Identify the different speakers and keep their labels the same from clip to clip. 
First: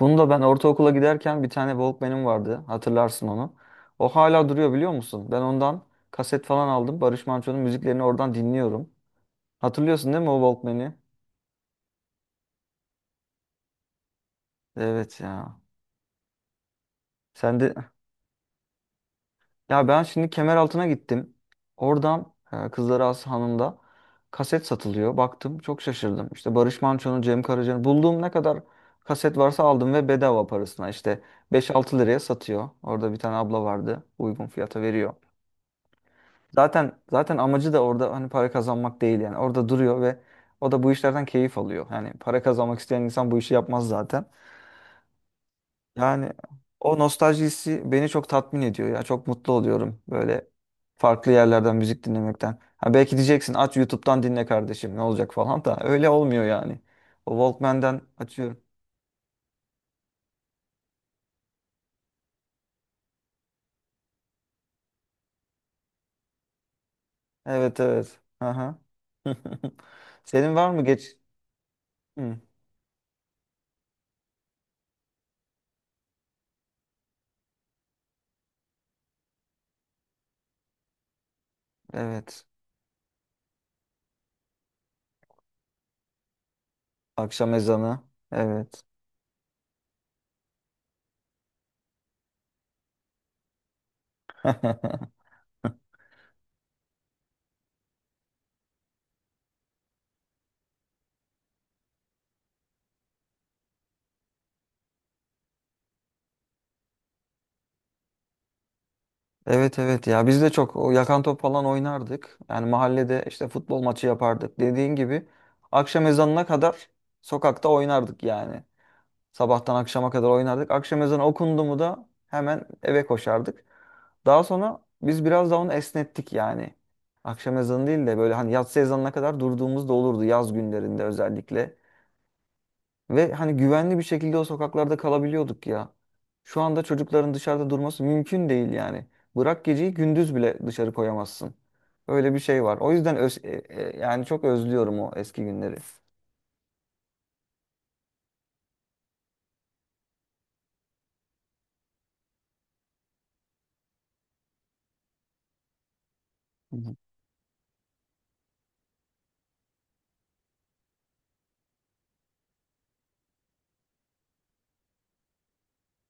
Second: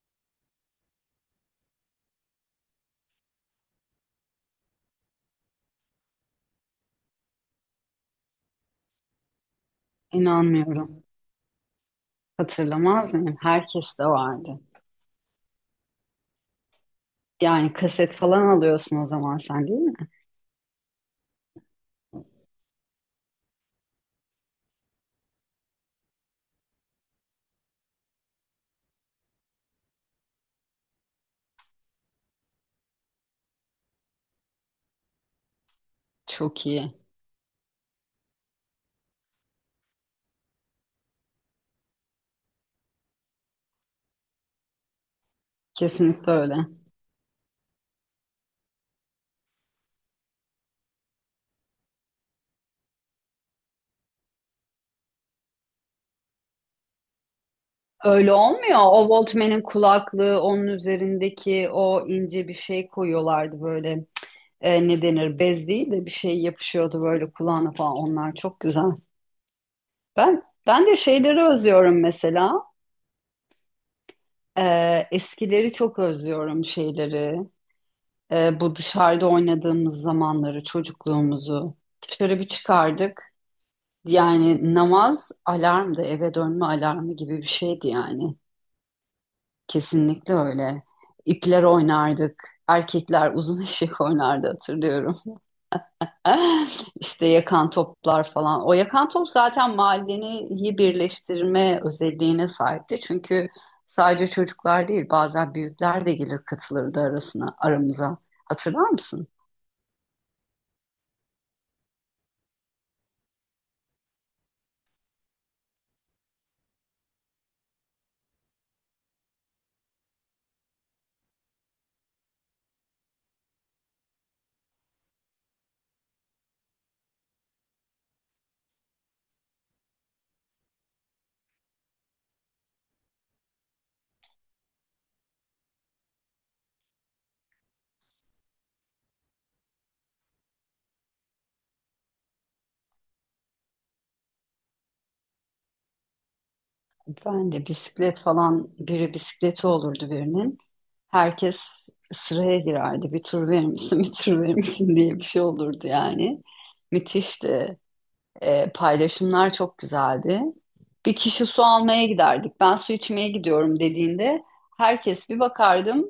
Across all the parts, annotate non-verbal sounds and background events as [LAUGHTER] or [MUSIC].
Speaker 1: Bunu da ben ortaokula giderken bir tane Walkman'im vardı. Hatırlarsın onu. O hala duruyor biliyor musun? Ben ondan kaset falan aldım. Barış Manço'nun müziklerini oradan dinliyorum. Hatırlıyorsun değil mi o Walkman'i?
Speaker 2: İnanmıyorum. Hatırlamaz mıyım? Herkes de vardı.
Speaker 1: Evet ya. Sen
Speaker 2: Yani
Speaker 1: de
Speaker 2: kaset falan alıyorsun o zaman sen değil
Speaker 1: ya ben
Speaker 2: mi?
Speaker 1: şimdi Kemeraltı'na gittim. Oradan Kızlarağası Hanı'nda kaset satılıyor. Baktım çok şaşırdım. İşte Barış Manço'nun, Cem Karaca'nın bulduğum ne kadar kaset varsa aldım ve bedava parasına işte 5-6 liraya satıyor. Orada bir tane abla vardı. Uygun fiyata veriyor.
Speaker 2: Çok
Speaker 1: Zaten
Speaker 2: iyi.
Speaker 1: zaten amacı da orada hani para kazanmak değil yani. Orada duruyor ve o da bu işlerden keyif alıyor. Yani para kazanmak isteyen insan bu işi yapmaz zaten. Yani
Speaker 2: Kesinlikle öyle.
Speaker 1: o nostaljisi beni çok tatmin ediyor ya. Çok mutlu oluyorum böyle farklı yerlerden müzik dinlemekten. Ha belki diyeceksin aç YouTube'dan dinle kardeşim ne olacak falan da [LAUGHS] öyle olmuyor yani. O Walkman'den
Speaker 2: Öyle
Speaker 1: açıyorum.
Speaker 2: olmuyor. O Walkman'in kulaklığı, onun üzerindeki o ince bir şey koyuyorlardı böyle. Ne denir? Bez değil de bir şey yapışıyordu böyle kulağına
Speaker 1: Evet
Speaker 2: falan.
Speaker 1: evet.
Speaker 2: Onlar çok
Speaker 1: Aha.
Speaker 2: güzel.
Speaker 1: [LAUGHS]
Speaker 2: Ben
Speaker 1: Senin var mı
Speaker 2: ben de
Speaker 1: geç?
Speaker 2: şeyleri özlüyorum
Speaker 1: Hı,
Speaker 2: mesela. E, Eskileri çok özlüyorum şeyleri. Bu dışarıda oynadığımız zamanları, çocukluğumuzu dışarı
Speaker 1: evet.
Speaker 2: bir çıkardık. Yani namaz alarmdı, eve dönme alarmı gibi bir
Speaker 1: Akşam
Speaker 2: şeydi
Speaker 1: ezanı.
Speaker 2: yani.
Speaker 1: Evet.
Speaker 2: Kesinlikle öyle. İpler oynardık. Erkekler uzun [LAUGHS] eşek oynardı
Speaker 1: [LAUGHS]
Speaker 2: hatırlıyorum. [LAUGHS] İşte yakan toplar falan. O yakan top zaten mahalleyi birleştirme özelliğine sahipti. Çünkü sadece çocuklar değil, bazen büyükler de gelir katılırdı arasına, aramıza. Hatırlar mısın?
Speaker 1: Evet evet ya biz de çok o yakan top falan oynardık. Yani mahallede işte futbol maçı yapardık. Dediğin gibi akşam ezanına kadar sokakta oynardık yani. Sabahtan akşama kadar oynardık. Akşam ezanı okundu mu da hemen eve koşardık. Daha sonra biz biraz daha onu esnettik yani. Akşam ezanı değil de böyle hani yatsı ezanına kadar durduğumuz da olurdu yaz günlerinde özellikle. Ve hani güvenli bir şekilde o sokaklarda kalabiliyorduk ya. Şu anda çocukların dışarıda durması mümkün değil yani. Bırak geceyi gündüz bile dışarı koyamazsın. Öyle bir şey var. O yüzden yani çok özlüyorum o eski günleri.
Speaker 2: Ben de bisiklet falan biri bisikleti olurdu birinin. Herkes sıraya girerdi. Bir tur verir misin, [LAUGHS] bir tur verir misin diye bir şey olurdu yani.
Speaker 1: Hı hı.
Speaker 2: Müthişti. Paylaşımlar çok güzeldi. Bir kişi su almaya giderdik. Ben su içmeye gidiyorum dediğinde herkes bir bakardım.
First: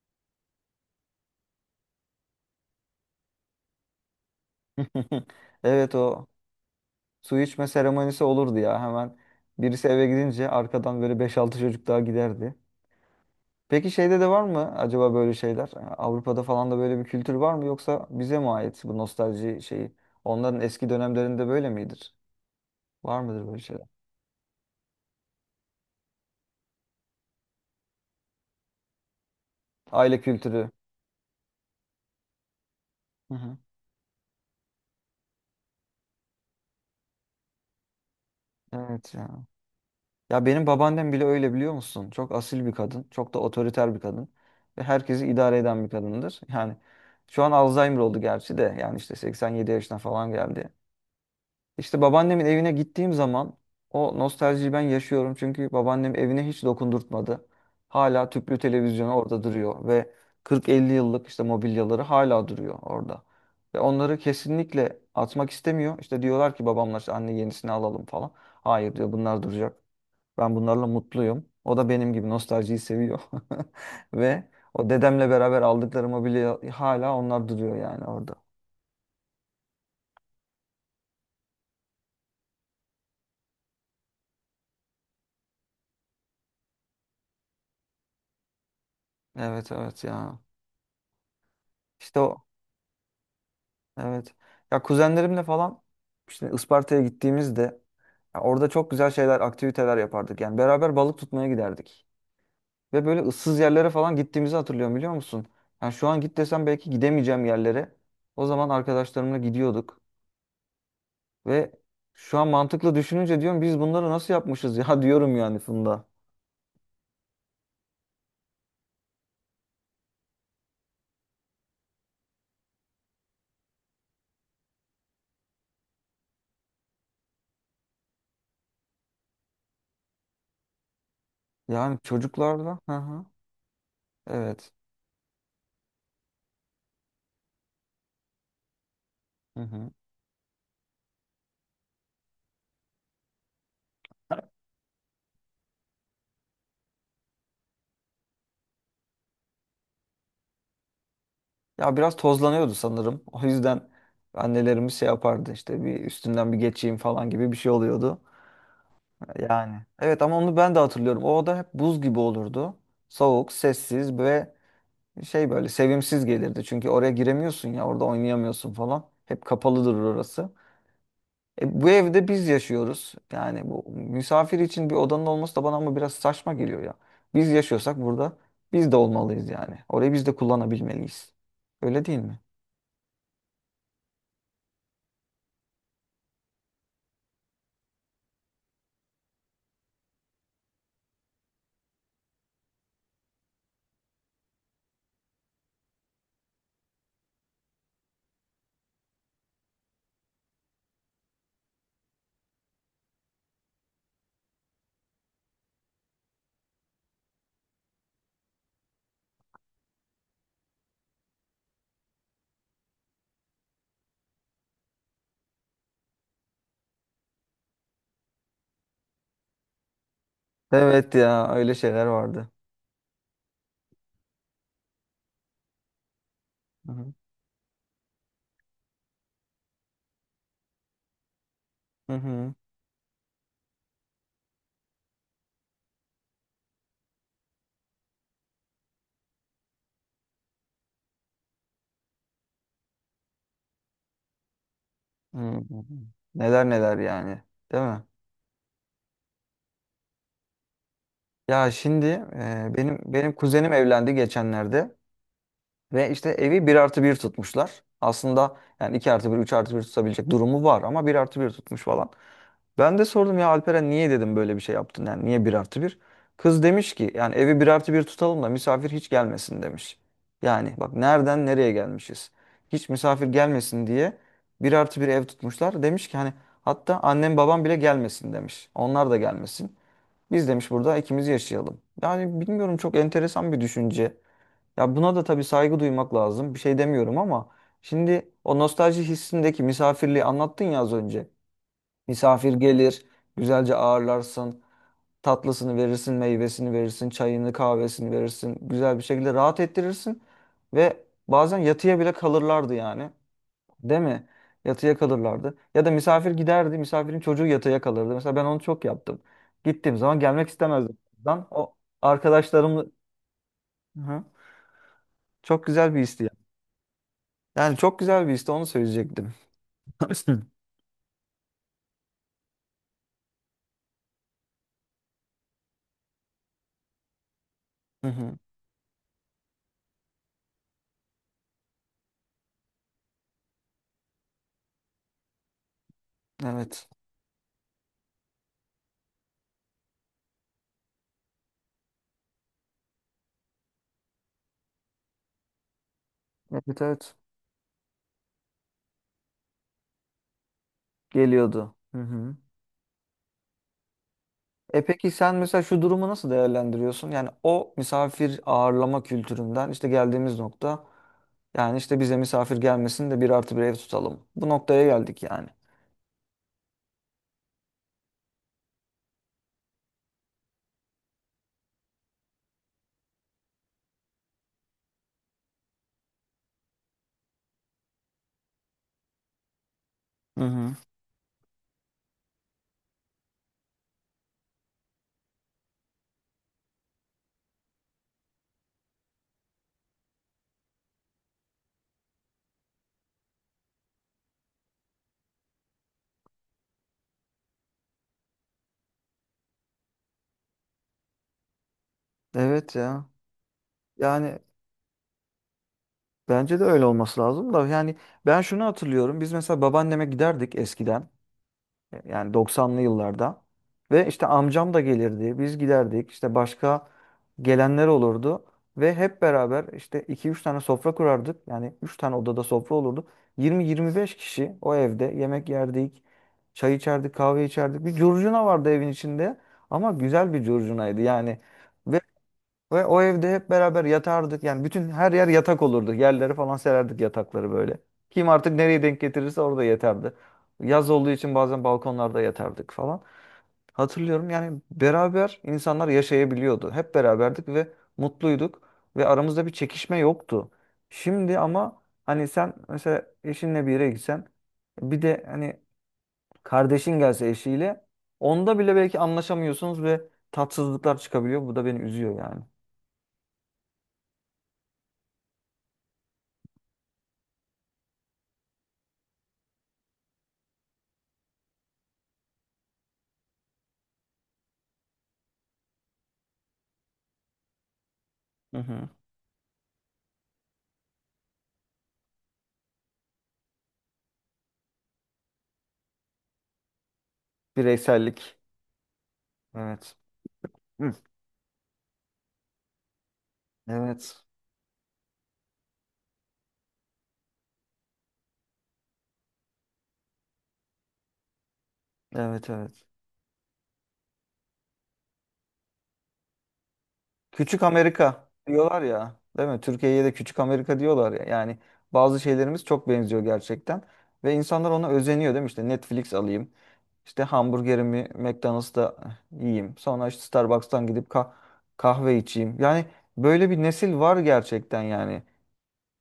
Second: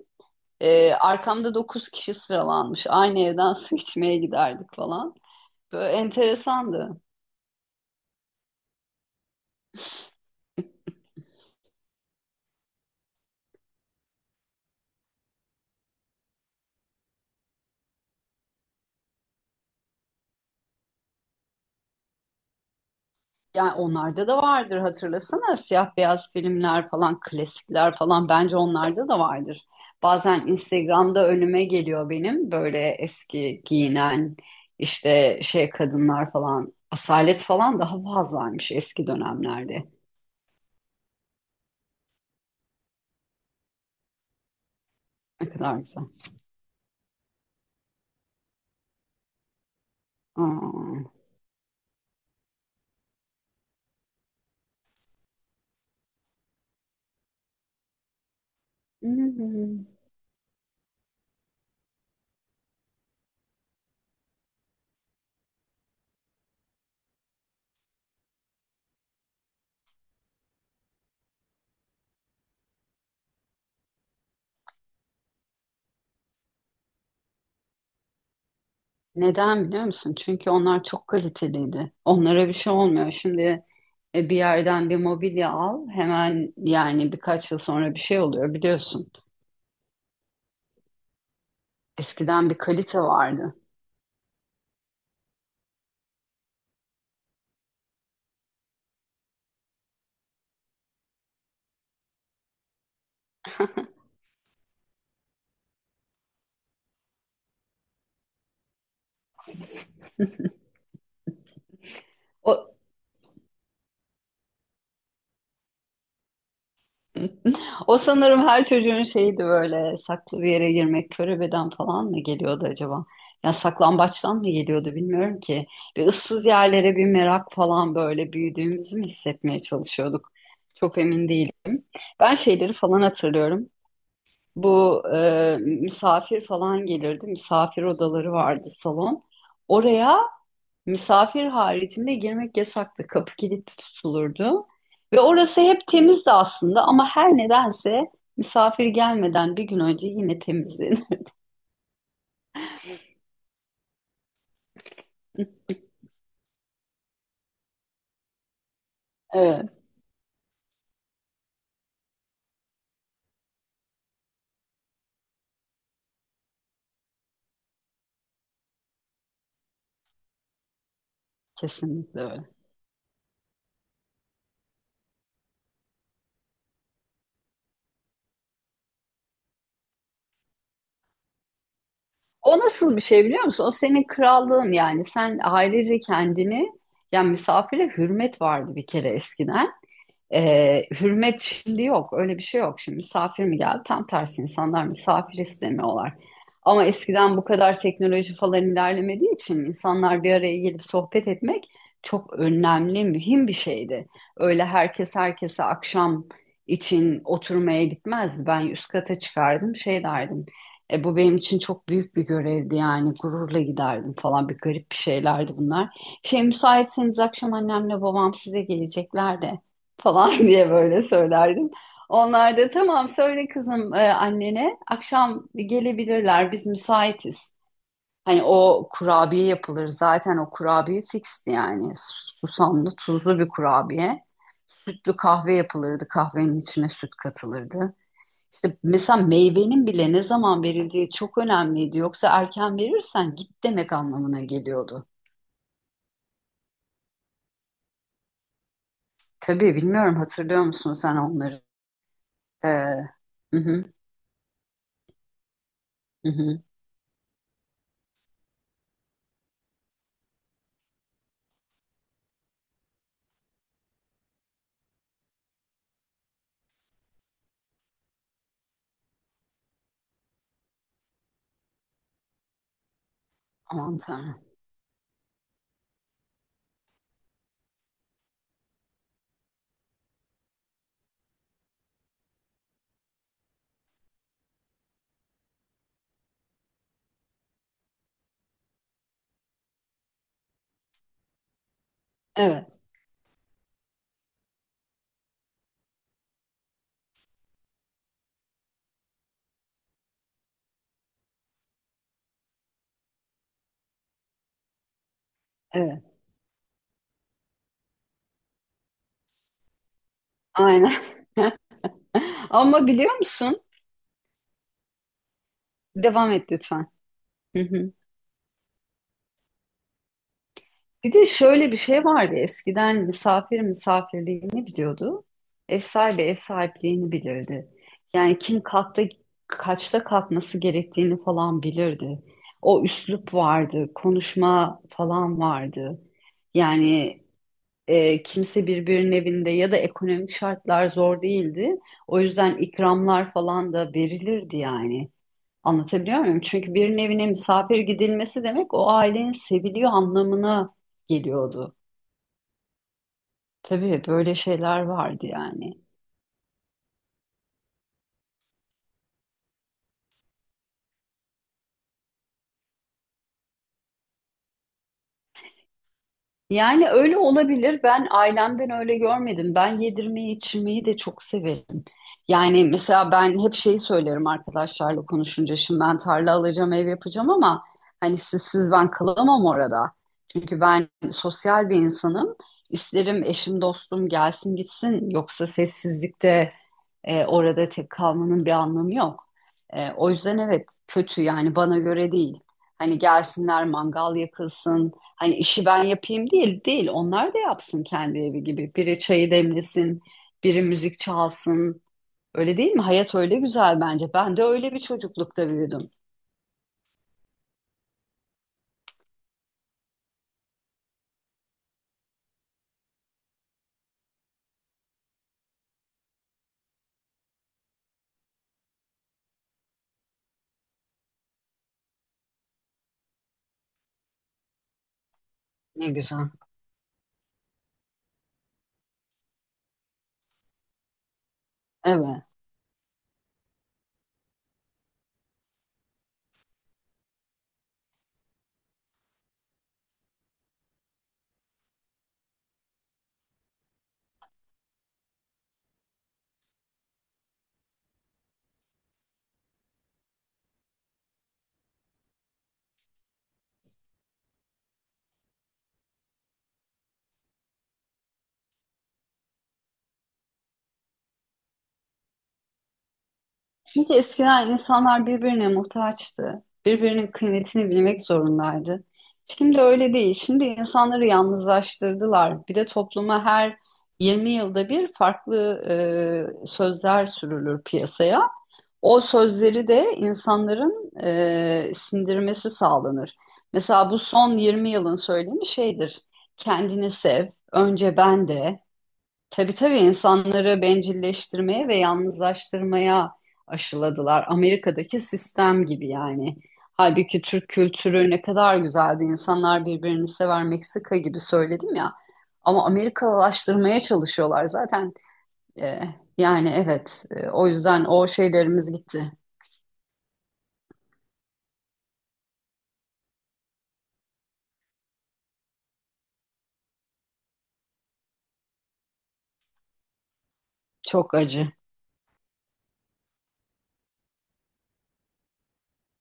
Speaker 2: Arkamda dokuz kişi sıralanmış. Aynı evden [LAUGHS] su içmeye giderdik falan.
Speaker 1: [LAUGHS]
Speaker 2: Böyle
Speaker 1: Evet o
Speaker 2: enteresandı.
Speaker 1: su içme seremonisi olurdu ya hemen. Birisi eve gidince arkadan böyle beş altı çocuk daha giderdi. Peki şeyde de var mı acaba böyle şeyler? Avrupa'da falan da böyle bir kültür var mı yoksa bize mi ait bu nostalji şeyi? Onların eski dönemlerinde böyle midir? Var mıdır böyle
Speaker 2: Yani
Speaker 1: şeyler?
Speaker 2: onlarda da vardır, hatırlasana, siyah beyaz filmler falan, klasikler falan, bence onlarda da vardır.
Speaker 1: Aile
Speaker 2: Bazen
Speaker 1: kültürü.
Speaker 2: Instagram'da önüme geliyor benim, böyle
Speaker 1: Hı hı.
Speaker 2: eski giyinen işte şey kadınlar falan, asalet falan daha fazlaymış eski
Speaker 1: Evet ya.
Speaker 2: dönemlerde.
Speaker 1: Ya benim babaannem bile öyle biliyor musun? Çok asil bir kadın. Çok da otoriter bir kadın. Ve herkesi
Speaker 2: Ne
Speaker 1: idare
Speaker 2: kadar
Speaker 1: eden bir
Speaker 2: güzel.
Speaker 1: kadındır. Yani şu an Alzheimer oldu gerçi de. Yani işte 87 yaşına falan geldi.
Speaker 2: Aa.
Speaker 1: İşte babaannemin evine gittiğim zaman o nostaljiyi ben yaşıyorum. Çünkü babaannem evine hiç dokundurtmadı. Hala tüplü televizyonu orada
Speaker 2: Hmm.
Speaker 1: duruyor ve 40-50 yıllık işte mobilyaları hala duruyor orada. Ve onları kesinlikle atmak istemiyor. İşte diyorlar ki babamlar işte anne yenisini alalım falan. Hayır diyor bunlar duracak. Ben bunlarla mutluyum. O da benim gibi nostaljiyi seviyor. [LAUGHS] Ve o dedemle beraber aldıkları mobilya hala onlar duruyor yani orada.
Speaker 2: Neden biliyor musun? Çünkü onlar çok kaliteliydi. Onlara bir şey olmuyor. Şimdi bir yerden bir mobilya al, hemen yani birkaç yıl sonra bir şey oluyor biliyorsun.
Speaker 1: Evet evet ya. İşte o
Speaker 2: Eskiden bir kalite vardı.
Speaker 1: Evet. Ya kuzenlerimle falan işte Isparta'ya gittiğimizde ya orada çok güzel şeyler, aktiviteler yapardık. Yani beraber balık tutmaya giderdik. Ve böyle ıssız yerlere falan gittiğimizi hatırlıyorum biliyor musun? Yani şu an git desem belki gidemeyeceğim yerlere. O zaman arkadaşlarımla gidiyorduk. Ve şu an
Speaker 2: O,
Speaker 1: mantıklı düşününce diyorum biz bunları nasıl yapmışız ya [LAUGHS] diyorum yani Funda.
Speaker 2: o sanırım her çocuğun şeydi, böyle saklı bir yere girmek körebeden falan mı geliyordu acaba? Ya saklambaçtan mı geliyordu bilmiyorum ki. Bir ıssız yerlere bir merak falan, böyle büyüdüğümüzü mü hissetmeye çalışıyorduk? Çok emin değilim.
Speaker 1: Yani
Speaker 2: Ben şeyleri
Speaker 1: çocuklarla. Hı
Speaker 2: falan
Speaker 1: hı.
Speaker 2: hatırlıyorum.
Speaker 1: Evet.
Speaker 2: Bu misafir falan gelirdi. Misafir odaları vardı, salon.
Speaker 1: Hı hı.
Speaker 2: Oraya misafir haricinde girmek yasaktı. Kapı kilitli tutulurdu. Ve orası hep temizdi aslında, ama her nedense misafir gelmeden bir gün önce yine temizdi.
Speaker 1: Ya biraz tozlanıyordu sanırım. O yüzden annelerimiz şey yapardı
Speaker 2: [LAUGHS]
Speaker 1: işte bir üstünden bir geçeyim falan gibi bir şey oluyordu.
Speaker 2: Evet,
Speaker 1: Yani. Evet ama onu ben de hatırlıyorum. O oda hep buz gibi olurdu. Soğuk, sessiz ve şey böyle sevimsiz gelirdi. Çünkü oraya giremiyorsun ya orada oynayamıyorsun falan. Hep kapalıdır orası. E, bu
Speaker 2: kesinlikle
Speaker 1: evde
Speaker 2: öyle.
Speaker 1: biz yaşıyoruz. Yani bu misafir için bir odanın olması da bana ama biraz saçma geliyor ya. Biz yaşıyorsak burada biz de olmalıyız yani. Orayı biz de kullanabilmeliyiz. Öyle değil mi?
Speaker 2: O nasıl bir şey biliyor musun? O senin krallığın yani. Sen ailece kendini, yani misafire hürmet vardı bir kere eskiden. Hürmet şimdi yok. Öyle bir şey yok. Şimdi misafir mi geldi? Tam tersi, insanlar misafir istemiyorlar. Ama eskiden bu kadar teknoloji falan ilerlemediği için insanlar bir araya gelip sohbet etmek çok önemli, mühim bir şeydi. Öyle herkes herkese akşam için oturmaya gitmezdi. Ben üst kata çıkardım, şey derdim. Bu benim için çok büyük bir görevdi yani, gururla giderdim falan, bir garip bir şeylerdi bunlar. Şey, müsaitseniz akşam annemle babam size gelecekler de falan [LAUGHS] diye böyle
Speaker 1: Evet ya
Speaker 2: söylerdim.
Speaker 1: öyle şeyler vardı.
Speaker 2: Onlar da tamam söyle kızım, annene akşam gelebilirler, biz
Speaker 1: Hı hı.
Speaker 2: müsaitiz. Hani o kurabiye yapılır zaten, o kurabiye fixti yani,
Speaker 1: Hı hı.
Speaker 2: susamlı tuzlu bir kurabiye. Sütlü kahve yapılırdı, kahvenin içine süt katılırdı. İşte mesela meyvenin bile ne zaman verildiği çok önemliydi. Yoksa erken verirsen git demek anlamına geliyordu.
Speaker 1: Hı hı. Neler neler yani, değil mi?
Speaker 2: Tabii, bilmiyorum, hatırlıyor musun sen onları?
Speaker 1: Ya şimdi
Speaker 2: Ee,
Speaker 1: benim
Speaker 2: hı
Speaker 1: kuzenim
Speaker 2: hı,
Speaker 1: evlendi geçenlerde. Ve
Speaker 2: hı
Speaker 1: işte
Speaker 2: hı.
Speaker 1: evi bir artı bir tutmuşlar. Aslında yani 2 artı bir, 3 artı bir tutabilecek durumu var ama bir artı bir tutmuş falan. Ben de sordum ya Alperen niye dedim böyle bir şey yaptın yani niye bir artı bir? Kız demiş ki yani evi bir artı bir tutalım da misafir hiç gelmesin demiş. Yani bak nereden nereye gelmişiz. Hiç misafir gelmesin
Speaker 2: Aman
Speaker 1: diye
Speaker 2: Tanrım.
Speaker 1: bir artı bir ev tutmuşlar. Demiş ki hani hatta annem babam bile gelmesin demiş. Onlar da gelmesin. Biz demiş burada ikimiz yaşayalım. Yani bilmiyorum çok enteresan bir düşünce. Ya buna da tabii saygı duymak lazım. Bir şey demiyorum ama şimdi o nostalji hissindeki misafirliği anlattın ya az önce. Misafir
Speaker 2: Evet,
Speaker 1: gelir, güzelce ağırlarsın, tatlısını verirsin, meyvesini verirsin, çayını, kahvesini verirsin. Güzel bir şekilde rahat ettirirsin ve bazen yatıya bile kalırlardı yani. Değil mi? Yatıya kalırlardı. Ya da
Speaker 2: evet.
Speaker 1: misafir giderdi, misafirin çocuğu yatıya kalırdı. Mesela ben onu çok yaptım. Gittiğim zaman gelmek istemezdim.
Speaker 2: Aynen.
Speaker 1: Ben o
Speaker 2: [LAUGHS]
Speaker 1: arkadaşlarımla
Speaker 2: Ama biliyor musun?
Speaker 1: Hı hı. çok güzel bir histi
Speaker 2: Devam et lütfen. Hı
Speaker 1: Yani
Speaker 2: hı.
Speaker 1: çok güzel bir işte onu söyleyecektim. [LAUGHS]
Speaker 2: Bir de şöyle bir şey vardı. Eskiden misafir misafirliğini biliyordu. Ev sahibi ev sahipliğini bilirdi.
Speaker 1: Hı hı.
Speaker 2: Yani kim kalkta kaçta kalkması gerektiğini falan bilirdi. O üslup vardı, konuşma falan vardı.
Speaker 1: Evet.
Speaker 2: Yani kimse birbirinin evinde ya da ekonomik şartlar zor değildi. O yüzden ikramlar falan da verilirdi yani. Anlatabiliyor muyum? Çünkü
Speaker 1: Evet
Speaker 2: birinin
Speaker 1: evet.
Speaker 2: evine misafir gidilmesi demek o ailenin seviliyor anlamına
Speaker 1: Geliyordu.
Speaker 2: geliyordu.
Speaker 1: Hı hı.
Speaker 2: Tabii böyle şeyler
Speaker 1: E peki
Speaker 2: vardı
Speaker 1: sen mesela
Speaker 2: yani.
Speaker 1: şu durumu nasıl değerlendiriyorsun? Yani o misafir ağırlama kültüründen işte geldiğimiz nokta yani işte bize misafir gelmesin de bir artı bir ev tutalım. Bu noktaya geldik yani.
Speaker 2: Yani öyle olabilir. Ben ailemden öyle görmedim. Ben yedirmeyi, içirmeyi de çok severim. Yani mesela ben hep şeyi söylerim arkadaşlarla konuşunca. Şimdi ben tarla alacağım, ev yapacağım, ama hani sizsiz ben kalamam orada.
Speaker 1: Hı
Speaker 2: Çünkü
Speaker 1: hı.
Speaker 2: ben sosyal bir insanım. İsterim eşim, dostum gelsin gitsin. Yoksa sessizlikte, orada tek kalmanın bir anlamı yok. O yüzden evet, kötü yani, bana göre değil. Hani gelsinler, mangal yakılsın. Hani işi ben yapayım değil değil. Onlar da yapsın kendi evi gibi. Biri çayı demlesin, biri müzik çalsın. Öyle değil
Speaker 1: Evet
Speaker 2: mi?
Speaker 1: ya.
Speaker 2: Hayat öyle güzel bence. Ben
Speaker 1: Yani
Speaker 2: de öyle bir çocuklukta büyüdüm.
Speaker 1: bence de öyle olması lazım da yani ben şunu hatırlıyorum. Biz mesela babaanneme giderdik eskiden. Yani 90'lı yıllarda. Ve işte amcam da gelirdi. Biz giderdik. İşte başka gelenler olurdu. Ve hep beraber işte iki üç tane sofra kurardık. Yani 3 tane odada sofra olurdu. 20-25 kişi o evde yemek
Speaker 2: Ne
Speaker 1: yerdik.
Speaker 2: güzel.
Speaker 1: Çay içerdik, kahve içerdik. Bir curcuna vardı evin içinde. Ama güzel bir curcunaydı yani.
Speaker 2: Evet.
Speaker 1: Ve o evde hep beraber yatardık. Yani bütün her yer yatak olurdu. Yerlere falan sererdik yatakları böyle. Kim artık nereye denk getirirse orada yatardı. Yaz olduğu için bazen balkonlarda yatardık falan. Hatırlıyorum yani beraber insanlar yaşayabiliyordu. Hep beraberdik ve mutluyduk ve aramızda bir çekişme yoktu. Şimdi ama hani sen mesela eşinle bir yere gitsen bir de hani kardeşin gelse eşiyle onda bile belki anlaşamıyorsunuz ve tatsızlıklar çıkabiliyor. Bu da beni üzüyor yani.
Speaker 2: Çünkü eskiden insanlar birbirine muhtaçtı. Birbirinin kıymetini bilmek zorundaydı. Şimdi öyle değil. Şimdi insanları yalnızlaştırdılar. Bir de topluma her 20 yılda bir farklı sözler sürülür piyasaya.
Speaker 1: Hı hı.
Speaker 2: O sözleri de insanların sindirmesi sağlanır. Mesela bu son 20 yılın söylemi şeydir. Kendini sev, önce ben
Speaker 1: Bireysellik.
Speaker 2: de. Tabii tabii,
Speaker 1: Evet.
Speaker 2: insanları
Speaker 1: Hı.
Speaker 2: bencilleştirmeye ve yalnızlaştırmaya
Speaker 1: Evet.
Speaker 2: aşıladılar. Amerika'daki sistem gibi yani. Halbuki Türk kültürü ne kadar güzeldi. İnsanlar birbirini sever, Meksika gibi söyledim ya.
Speaker 1: Evet
Speaker 2: Ama
Speaker 1: evet.
Speaker 2: Amerikalılaştırmaya çalışıyorlar zaten. Ee, Yani evet, o
Speaker 1: Küçük
Speaker 2: yüzden o
Speaker 1: Amerika
Speaker 2: şeylerimiz
Speaker 1: diyorlar
Speaker 2: gitti.
Speaker 1: ya, değil mi? Türkiye'ye de Küçük Amerika diyorlar ya. Yani bazı şeylerimiz çok benziyor gerçekten. Ve insanlar ona özeniyor değil mi? İşte Netflix alayım. İşte hamburgerimi McDonald's'ta yiyeyim. Sonra işte Starbucks'tan gidip
Speaker 2: Çok acı.
Speaker 1: kahve içeyim. Yani böyle bir nesil var gerçekten yani.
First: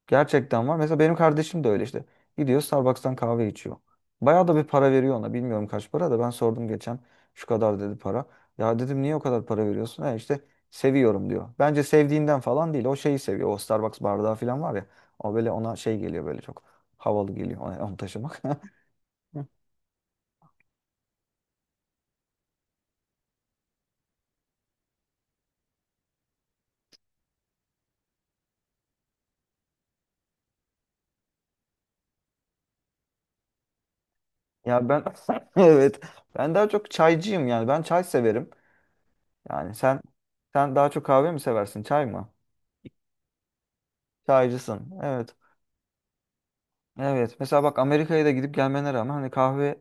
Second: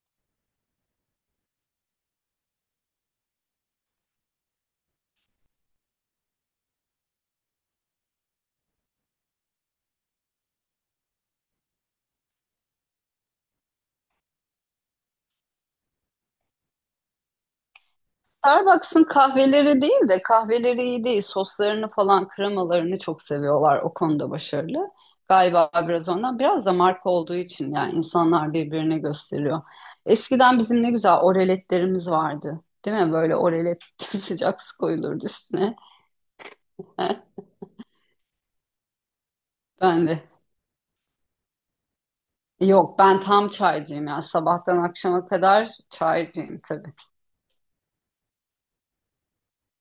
Speaker 1: Gerçekten var. Mesela benim kardeşim de öyle işte. Gidiyor Starbucks'tan kahve içiyor. Bayağı da bir para veriyor ona. Bilmiyorum kaç para da ben sordum geçen. Şu kadar dedi para. Ya dedim niye o kadar para veriyorsun? E işte seviyorum diyor. Bence sevdiğinden falan değil. O şeyi seviyor. O Starbucks bardağı falan var ya. O böyle ona şey geliyor böyle çok havalı geliyor onu taşımak.
Speaker 2: Starbucks'ın
Speaker 1: [LAUGHS] Hı.
Speaker 2: kahveleri değil de kahveleri iyi değil. Soslarını falan, kremalarını çok seviyorlar. O konuda başarılı. Galiba biraz ondan. Biraz da marka olduğu için yani, insanlar birbirine gösteriyor. Eskiden bizim ne güzel oreletlerimiz vardı. Değil mi? Böyle orelet, [LAUGHS] sıcak su
Speaker 1: Ya ben
Speaker 2: koyulurdu
Speaker 1: [LAUGHS]
Speaker 2: üstüne.
Speaker 1: evet. Ben daha çok
Speaker 2: [LAUGHS]
Speaker 1: çaycıyım yani. Ben çay severim. Yani sen
Speaker 2: Ben de.
Speaker 1: daha çok kahve mi seversin? Çay mı?
Speaker 2: Yok, ben tam çaycıyım yani, sabahtan
Speaker 1: Çaycısın.
Speaker 2: akşama
Speaker 1: Evet.
Speaker 2: kadar çaycıyım tabii.
Speaker 1: Evet. Mesela bak Amerika'ya da gidip gelmene rağmen hani kahve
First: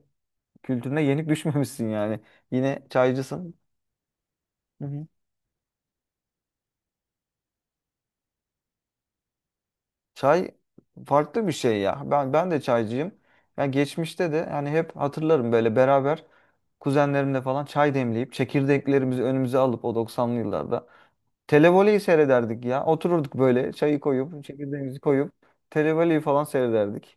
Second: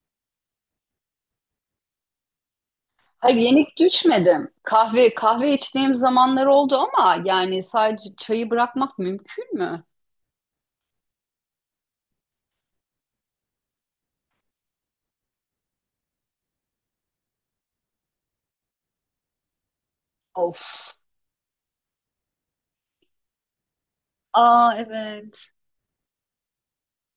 Speaker 1: kültürüne yenik [LAUGHS] düşmemişsin yani. Yine
Speaker 2: Hayır,
Speaker 1: çaycısın.
Speaker 2: yenik düşmedim.
Speaker 1: Hı hı.
Speaker 2: Kahve kahve içtiğim zamanlar oldu ama yani sadece çayı bırakmak mümkün mü?
Speaker 1: Çay farklı bir şey ya. Ben de çaycıyım. Yani geçmişte de yani hep hatırlarım böyle beraber kuzenlerimle falan çay demleyip çekirdeklerimizi önümüze alıp o 90'lı yıllarda
Speaker 2: Of.
Speaker 1: televoleyi seyrederdik ya. Otururduk böyle çayı koyup
Speaker 2: Aa,
Speaker 1: çekirdeğimizi koyup
Speaker 2: evet.
Speaker 1: televoleyi falan seyrederdik.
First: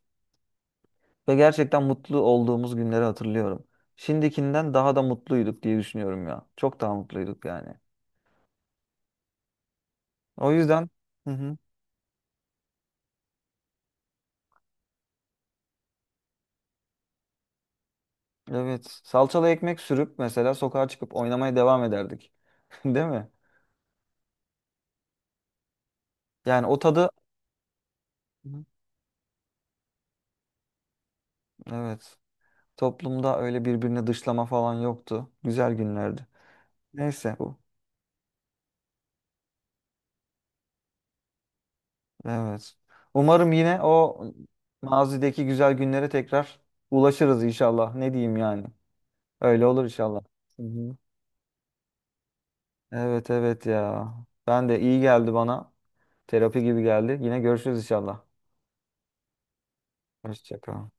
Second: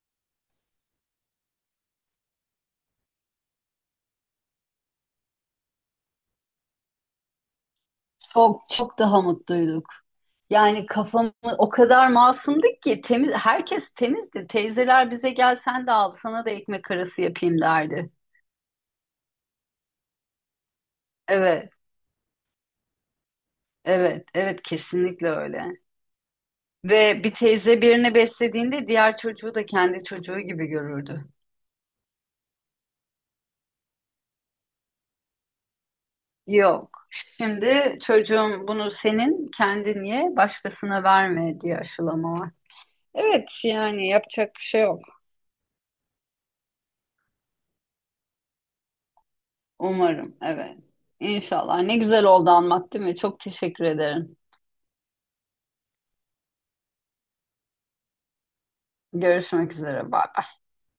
Speaker 1: Ve gerçekten mutlu olduğumuz günleri hatırlıyorum. Şimdikinden daha da mutluyduk diye düşünüyorum ya. Çok daha mutluyduk yani.
Speaker 2: Çok çok daha mutluyduk.
Speaker 1: O
Speaker 2: Yani
Speaker 1: yüzden hı hı,
Speaker 2: o kadar masumduk ki, temiz, herkes temizdi. Teyzeler bize gel, sen de al, sana da ekmek arası yapayım derdi.
Speaker 1: evet salçalı ekmek sürüp mesela sokağa çıkıp oynamaya
Speaker 2: Evet,
Speaker 1: devam ederdik. [LAUGHS] Değil mi?
Speaker 2: evet, evet, kesinlikle öyle.
Speaker 1: Yani o tadı
Speaker 2: Ve bir teyze birini
Speaker 1: Hı hı.
Speaker 2: beslediğinde diğer çocuğu da kendi çocuğu gibi görürdü.
Speaker 1: evet. Toplumda öyle birbirini dışlama falan yoktu. Güzel günlerdi.
Speaker 2: Yok.
Speaker 1: Neyse bu.
Speaker 2: Şimdi çocuğum bunu senin kendin ye, başkasına verme diye aşılama var.
Speaker 1: Evet.
Speaker 2: Evet
Speaker 1: Umarım yine
Speaker 2: yani,
Speaker 1: o
Speaker 2: yapacak bir şey yok.
Speaker 1: mazideki güzel günlere tekrar ulaşırız inşallah. Ne diyeyim yani. Öyle olur inşallah.
Speaker 2: Umarım.
Speaker 1: Hı
Speaker 2: Evet.
Speaker 1: hı.
Speaker 2: İnşallah. Ne güzel oldu, anlat, değil mi?
Speaker 1: Evet
Speaker 2: Çok
Speaker 1: evet
Speaker 2: teşekkür
Speaker 1: ya.
Speaker 2: ederim.
Speaker 1: Ben de iyi geldi bana. Terapi gibi geldi. Yine görüşürüz inşallah.
Speaker 2: Görüşmek üzere. Bye.
Speaker 1: Hoşça kal.